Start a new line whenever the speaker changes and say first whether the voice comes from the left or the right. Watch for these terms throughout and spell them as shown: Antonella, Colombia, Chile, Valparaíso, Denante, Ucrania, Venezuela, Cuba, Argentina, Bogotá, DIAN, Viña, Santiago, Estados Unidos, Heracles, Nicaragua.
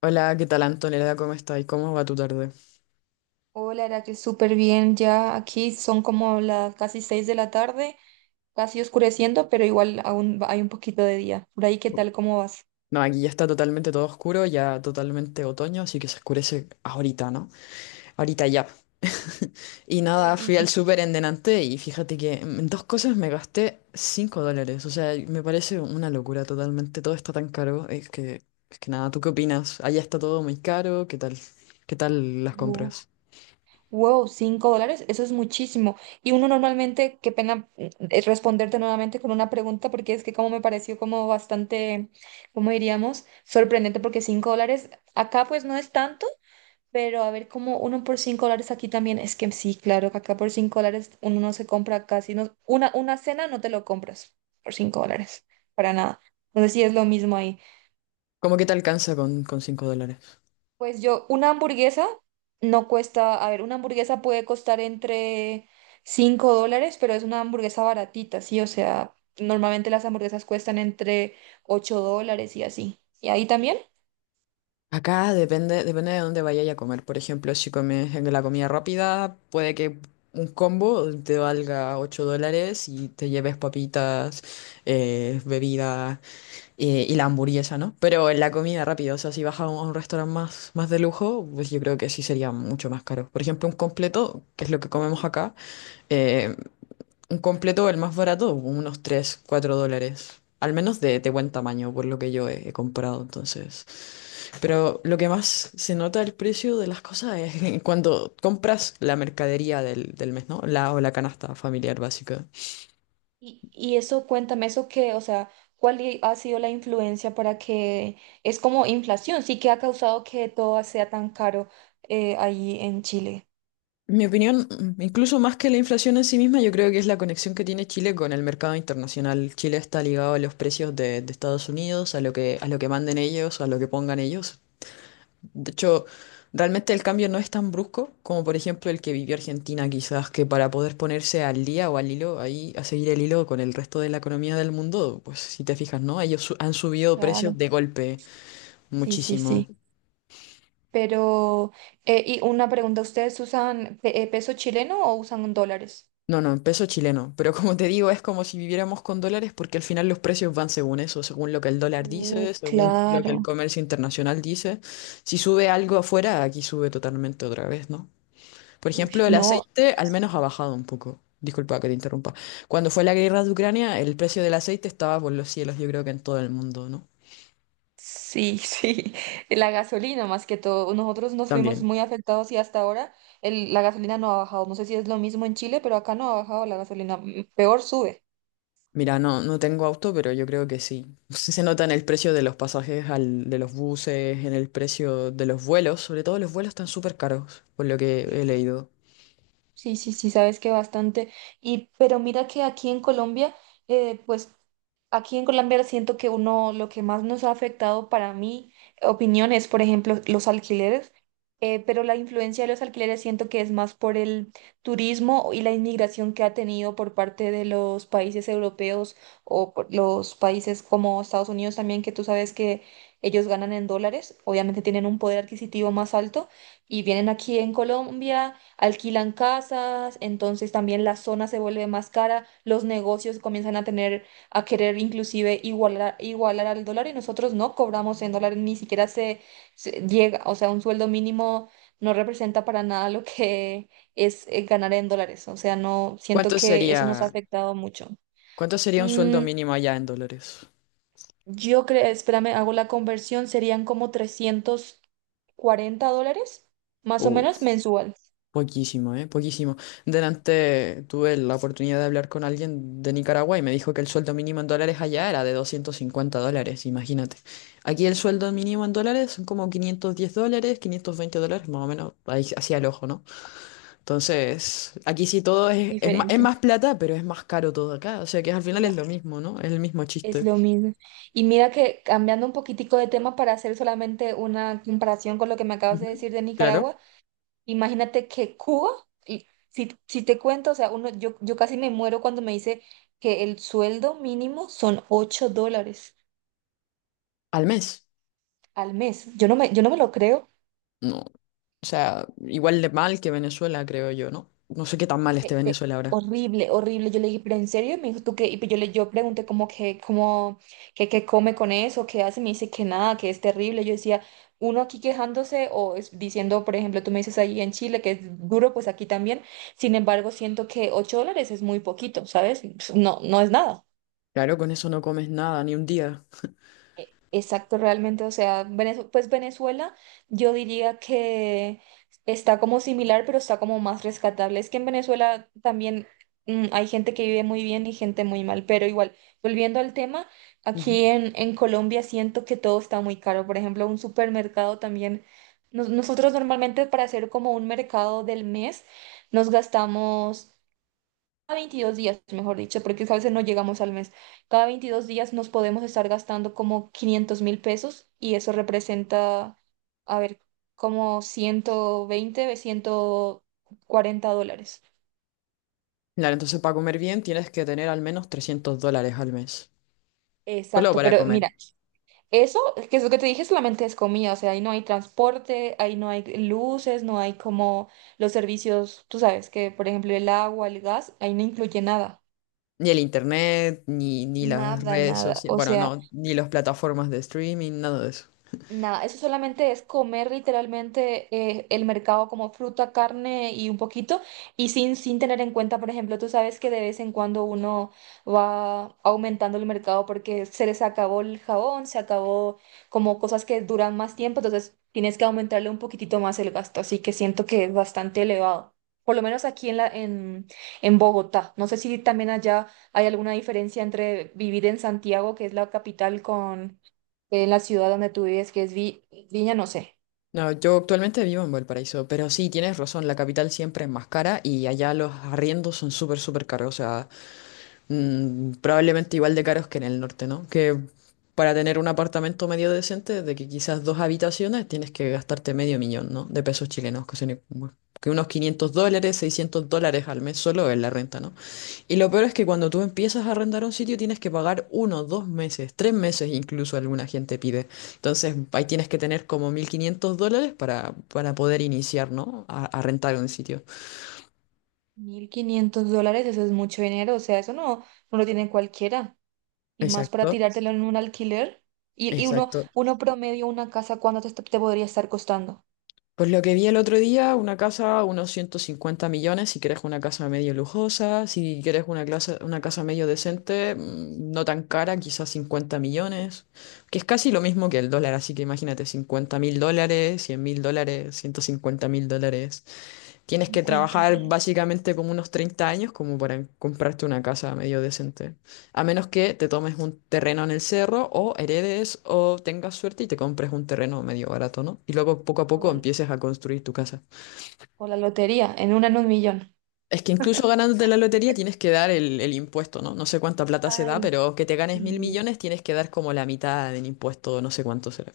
left: Hola, ¿qué tal, Antonella? ¿Cómo estás? ¿Cómo va tu tarde?
right: Hola, Heracles, súper bien. Ya aquí son como las casi 6 de la tarde, casi oscureciendo, pero igual hay un poquito de día. Por ahí, ¿qué tal? ¿Cómo vas?
left: No, aquí ya está totalmente todo oscuro, ya totalmente otoño, así que se oscurece ahorita, ¿no? Ahorita ya. Y
right: Uy,
left: nada, fui al súper en Denante y fíjate que en dos cosas me gasté $5. O sea, me parece una locura totalmente. Todo está tan caro. Es que nada, ¿tú qué opinas? Allá está todo muy caro. ¿Qué tal? ¿Qué tal las
right: wo-
left: compras?
right: wow, $5, eso es muchísimo. Y uno normalmente, qué pena, responderte nuevamente con una pregunta, porque es que como me pareció como bastante, ¿cómo diríamos? Sorprendente, porque $5 acá pues no es tanto. Pero a ver, como uno por $5 aquí también, es que sí, claro, que acá por $5 uno no se compra casi, no, una cena no te lo compras por $5, para nada. Entonces sí es lo mismo ahí.
left: ¿Cómo que te alcanza con $5?
right: Pues yo, una hamburguesa no cuesta, a ver, una hamburguesa puede costar entre $5, pero es una hamburguesa baratita, sí, o sea, normalmente las hamburguesas cuestan entre $8 y así. ¿Y ahí también?
left: Acá depende, depende de dónde vayas a comer. Por ejemplo, si comes en la comida rápida, puede que un combo te valga $8 y te lleves papitas, bebida, y la hamburguesa, ¿no? Pero en la comida rápida, o sea, si vas a un restaurante más de lujo, pues yo creo que sí sería mucho más caro. Por ejemplo, un completo, que es lo que comemos acá, eh, un completo, el más barato, unos $3 $4. Al menos de buen tamaño, por lo que yo he comprado, entonces. Pero lo que más se nota el precio de las cosas es cuando compras la mercadería del mes, ¿no? O la canasta familiar básica.
right: Y eso, cuéntame eso que, o sea, ha sido la influencia para que es como inflación, sí que ha causado que todo sea tan caro, ahí en Chile?
left: Mi opinión, incluso más que la inflación en sí misma, yo creo que es la conexión que tiene Chile con el mercado internacional. Chile está ligado a los precios de Estados Unidos, a lo que manden ellos, a lo que pongan ellos. De hecho, realmente el cambio no es tan brusco como por ejemplo el que vivió Argentina, quizás que para poder ponerse al día o al hilo, ahí a seguir el hilo con el resto de la economía del mundo, pues si te fijas, ¿no? Ellos han subido
right: Claro,
left: precios de golpe
right: sí, sí,
left: muchísimo.
right: sí. Pero, y una pregunta, ¿ustedes usan peso chileno o usan dólares?
left: No, no, en peso chileno, pero como te digo, es como si viviéramos con dólares porque al final los precios van según eso, según lo que el dólar dice, según lo que el
right: Claro.
left: comercio internacional dice. Si sube algo afuera, aquí sube totalmente otra vez, ¿no? Por
right: Uy,
left: ejemplo, el
right: no.
left: aceite al menos ha bajado un poco. Disculpa que te interrumpa. Cuando fue la guerra de Ucrania, el precio del aceite estaba por los cielos, yo creo que en todo el mundo, ¿no?
right: Sí, sí, la gasolina más que todo. Nosotros nos vimos
left: También.
right: muy afectados y hasta ahora la gasolina no ha bajado. No sé si es lo mismo en Chile, pero acá no ha bajado la gasolina. Peor sube.
left: Mira, no, no tengo auto, pero yo creo que sí. Se nota en el precio de los pasajes, de los buses, en el precio de los vuelos. Sobre todo los vuelos están súper caros, por lo que he
right: Sí,
left: leído.
right: sí, sí, sí, sabes que bastante. Y, pero mira que aquí en Colombia, pues, aquí en Colombia siento que uno, lo que más nos ha afectado para mi opinión es, por ejemplo, los alquileres, pero la influencia de los alquileres siento que es más por el turismo y la inmigración que ha tenido por parte de los países europeos o por los países como Estados Unidos también, que tú sabes que ellos ganan en dólares, obviamente tienen un poder adquisitivo más alto y vienen aquí en Colombia, alquilan casas, entonces también la zona se vuelve más cara, los negocios comienzan a tener a querer inclusive igualar, igualar al dólar, y nosotros no cobramos en dólares, ni siquiera se llega, o sea, un sueldo mínimo no representa para nada lo que es ganar en dólares, o sea, no, siento
left: ¿Cuánto
right: que eso nos ha
left: sería,
right: afectado mucho.
left: cuánto sería un sueldo
right: Mm,
left: mínimo allá en dólares?
right: yo creo, espérame, hago la conversión, serían como $340, más o menos mensual.
left: Poquísimo, ¿eh? Poquísimo. Delante tuve la oportunidad de hablar con alguien de Nicaragua y me dijo que el sueldo mínimo en dólares allá era de $250, imagínate. Aquí el sueldo mínimo en dólares son como $510, $520, más o menos, ahí hacia el ojo, ¿no? Entonces, aquí sí todo
right: Es
left: es, es más, es
right: diferente.
left: más plata, pero es más caro todo acá. O sea que al final es lo mismo, ¿no? Es el mismo
right: Es
left: chiste.
right: lo mismo. Y mira que cambiando un poquitico de tema para hacer solamente una comparación con lo que me acabas de
left: Ujú.
right: decir de
left: Claro.
right: Nicaragua, imagínate que Cuba, y si te cuento, o sea, uno, yo casi me muero cuando me dice que el sueldo mínimo son $8
left: Al mes.
right: al mes. Yo no me lo creo.
left: No. O sea, igual de mal que Venezuela, creo yo, ¿no? No sé qué tan mal esté
right: Pe- pe-
left: Venezuela ahora.
right: Horrible, horrible. Yo le dije, pero en serio, me dijo, ¿tú qué? Y pues yo pregunté como, que, qué come con eso, qué hace, me dice que nada, que es terrible. Yo decía, uno aquí quejándose o diciendo, por ejemplo, tú me dices ahí en Chile que es duro, pues aquí también. Sin embargo, siento que $8 es muy poquito, ¿sabes? Pues no, no es nada.
left: Claro, con eso no comes nada, ni un día.
right: Exacto, realmente, o sea, pues Venezuela yo diría que está como similar, pero está como más rescatable. Es que en Venezuela también hay gente que vive muy bien y gente muy mal, pero igual, volviendo al tema,
left: Ujú.
right: aquí en Colombia siento que todo está muy caro. Por ejemplo, un supermercado también, nosotros normalmente para hacer como un mercado del mes nos gastamos 22 días, mejor dicho, porque a veces no llegamos al mes. Cada 22 días nos podemos estar gastando como 500.000 pesos, y eso representa, a ver, como 120, $140.
left: Claro, entonces para comer bien tienes que tener al menos $300 al mes. Solo
right: Exacto,
left: para
right: pero
left: comer.
right: mira, eso, que es lo que te dije, solamente es comida, o sea, ahí no hay transporte, ahí no hay luces, no hay como los servicios, tú sabes que, por ejemplo, el agua, el gas, ahí no incluye nada,
left: Ni el internet, ni las
right: nada,
left: redes
right: nada,
left: sociales,
right: o
left: bueno,
right: sea...
left: no, ni las plataformas de streaming, nada de eso.
right: Nada, eso solamente es comer literalmente, el mercado como fruta, carne y un poquito, y sin tener en cuenta, por ejemplo, tú sabes que de vez en cuando uno va aumentando el mercado porque se les acabó el jabón, se acabó como cosas que duran más tiempo, entonces tienes que aumentarle un poquitito más el gasto, así que siento que es bastante elevado, por lo menos aquí en la, en Bogotá. No sé si también allá hay alguna diferencia entre vivir en Santiago, que es la capital, con en la ciudad donde tú vives, que es Viña, no sé.
left: No, yo actualmente vivo en Valparaíso, pero sí, tienes razón, la capital siempre es más cara y allá los arriendos son súper, súper caros. O sea, probablemente igual de caros que en el norte, ¿no? Que para tener un apartamento medio decente, de que quizás dos habitaciones, tienes que gastarte medio millón, ¿no? De pesos chilenos, que unos $500, $600 al mes solo en la renta, ¿no? Y lo peor es que cuando tú empiezas a arrendar un sitio tienes que pagar uno, 2 meses, 3 meses incluso alguna gente pide. Entonces ahí tienes que tener como $1,500 para poder iniciar, ¿no? A rentar un sitio.
right: $1.500, eso es mucho dinero, o sea, eso no, no lo tienen cualquiera, y más para
left: Exacto,
right: tirártelo en un alquiler, y uno,
left: exacto.
right: uno promedio una casa, ¿cuánto te podría estar costando?
left: Pues lo que vi el otro día, una casa, unos 150 millones, si quieres una casa medio lujosa, si quieres una casa medio decente, no tan cara, quizás 50 millones, que es casi lo mismo que el dólar, así que imagínate $50,000, $100,000, $150,000. Tienes que
right: cincuenta
left: trabajar
right: mil.
left: básicamente como unos 30 años como para comprarte una casa medio decente. A menos que te tomes un terreno en el cerro o heredes o tengas suerte y te compres un terreno medio barato, ¿no? Y luego poco a
right: O
left: poco
right: la,
left: empieces a construir tu casa.
right: o la lotería, en un millón.
left: Es que incluso ganándote la lotería tienes que dar el impuesto, ¿no? No sé cuánta plata se da,
right: Ay,
left: pero que te ganes mil
right: sí.
left: millones tienes que dar como la mitad del impuesto, no sé cuánto será.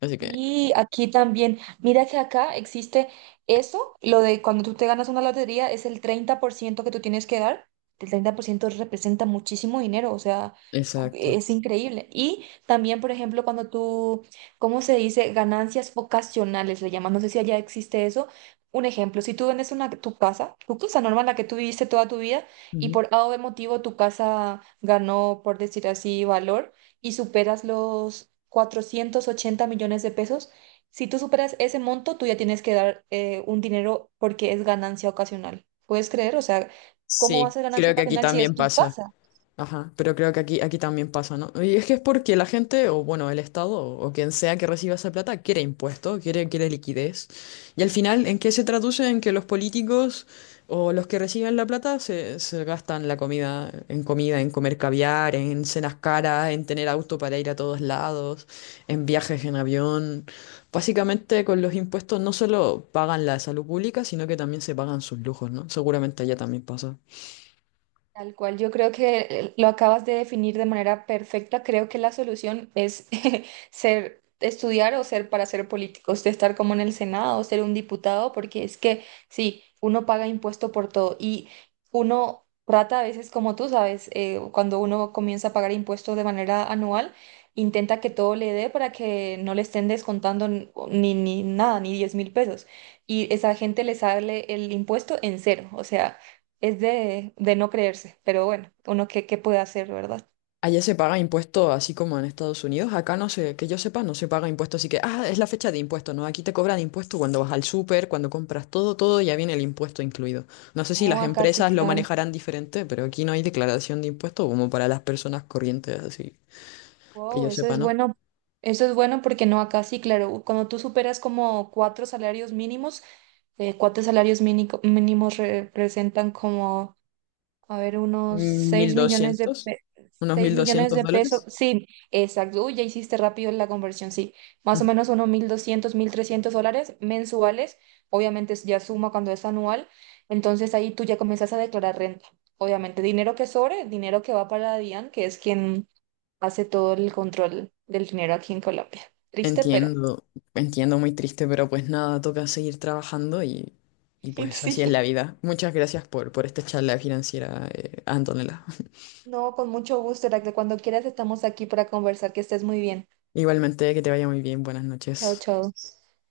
left: Así que,
right: Y aquí también, mira que acá existe eso, lo de cuando tú te ganas una lotería es el 30% que tú tienes que dar. El 30% representa muchísimo dinero, o sea,
left: exacto.
right: es increíble. Y también, por ejemplo, cuando tú, ¿cómo se dice? Ganancias ocasionales, le llaman, no sé si allá existe eso. Un ejemplo, si tú vendes tu casa normal, la que tú viviste toda tu vida, y
left: Ujú.
right: por A o B motivo tu casa ganó, por decir así, valor y superas los 480 millones de pesos. Si tú superas ese monto, tú ya tienes que dar un dinero porque es ganancia ocasional. ¿Puedes creer? O sea, ¿cómo va a
left: Sí,
right: ser ganancia
left: creo que aquí
right: ocasional si es
left: también
right: tu
left: pasa.
right: casa?
left: Ajá, pero creo que aquí también pasa, ¿no? Y es que es porque la gente, o bueno, el Estado, o quien sea que reciba esa plata, quiere impuesto, quiere liquidez. Y al final, ¿en qué se traduce? En que los políticos o los que reciben la plata se gastan la comida en comida, en comer caviar, en cenas caras, en tener auto para ir a todos lados, en viajes en avión. Básicamente, con los impuestos no solo pagan la salud pública, sino que también se pagan sus lujos, ¿no? Seguramente allá también pasa.
right: Tal cual, yo creo que lo acabas de definir de manera perfecta. Creo que la solución es ser, estudiar o ser para ser políticos, de estar como en el Senado o ser un diputado, porque es que sí, uno paga impuesto por todo, y uno trata a veces, como tú sabes, cuando uno comienza a pagar impuestos de manera anual, intenta que todo le dé para que no le estén descontando ni nada, ni 10.000 pesos. Y esa gente le sale el impuesto en cero, o sea es de no creerse, pero bueno, uno qué puede hacer, ¿verdad?
left: Allá se paga impuesto así como en Estados Unidos. Acá no sé, que yo sepa, no se paga impuesto. Así que, ah, es la fecha de impuesto, ¿no? Aquí te cobran impuesto cuando vas al súper, cuando compras todo, todo, ya viene el impuesto incluido. No sé si las
right: No, acá sí,
left: Empresas lo
right: claro.
left: manejarán diferente, pero aquí no hay declaración de impuesto como para las personas corrientes, así que
right: Wow,
left: yo
right: eso
left: sepa,
right: es
left: ¿no?
right: bueno. Eso es bueno porque no, acá sí, claro. Cuando tú superas como cuatro salarios mínimos, cuatro salarios mínimos representan como, a ver, unos
left: Mil
right: 6 millones
left: doscientos, Unos
right: seis
left: mil
right: millones
left: doscientos
right: de pesos.
left: dólares.
right: Sí, exacto. Uy, ya hiciste rápido la conversión, sí. Más o menos unos 1.200, $1.300 mensuales. Obviamente ya suma cuando es anual. Entonces ahí tú ya comienzas a declarar renta. Obviamente, dinero que sobre, dinero que va para DIAN, que es quien hace todo el control del dinero aquí en Colombia. Triste, pero
left: Entiendo, entiendo, muy triste, pero pues nada, toca seguir trabajando y pues así es
right: sí.
left: la vida. Muchas gracias por esta charla financiera, Antonella.
right: No, con mucho gusto, Heracles. Cuando quieras estamos aquí para conversar. Que estés muy bien.
left: Igualmente, que te vaya muy bien, buenas
right: Chao,
left: noches.
right: chao.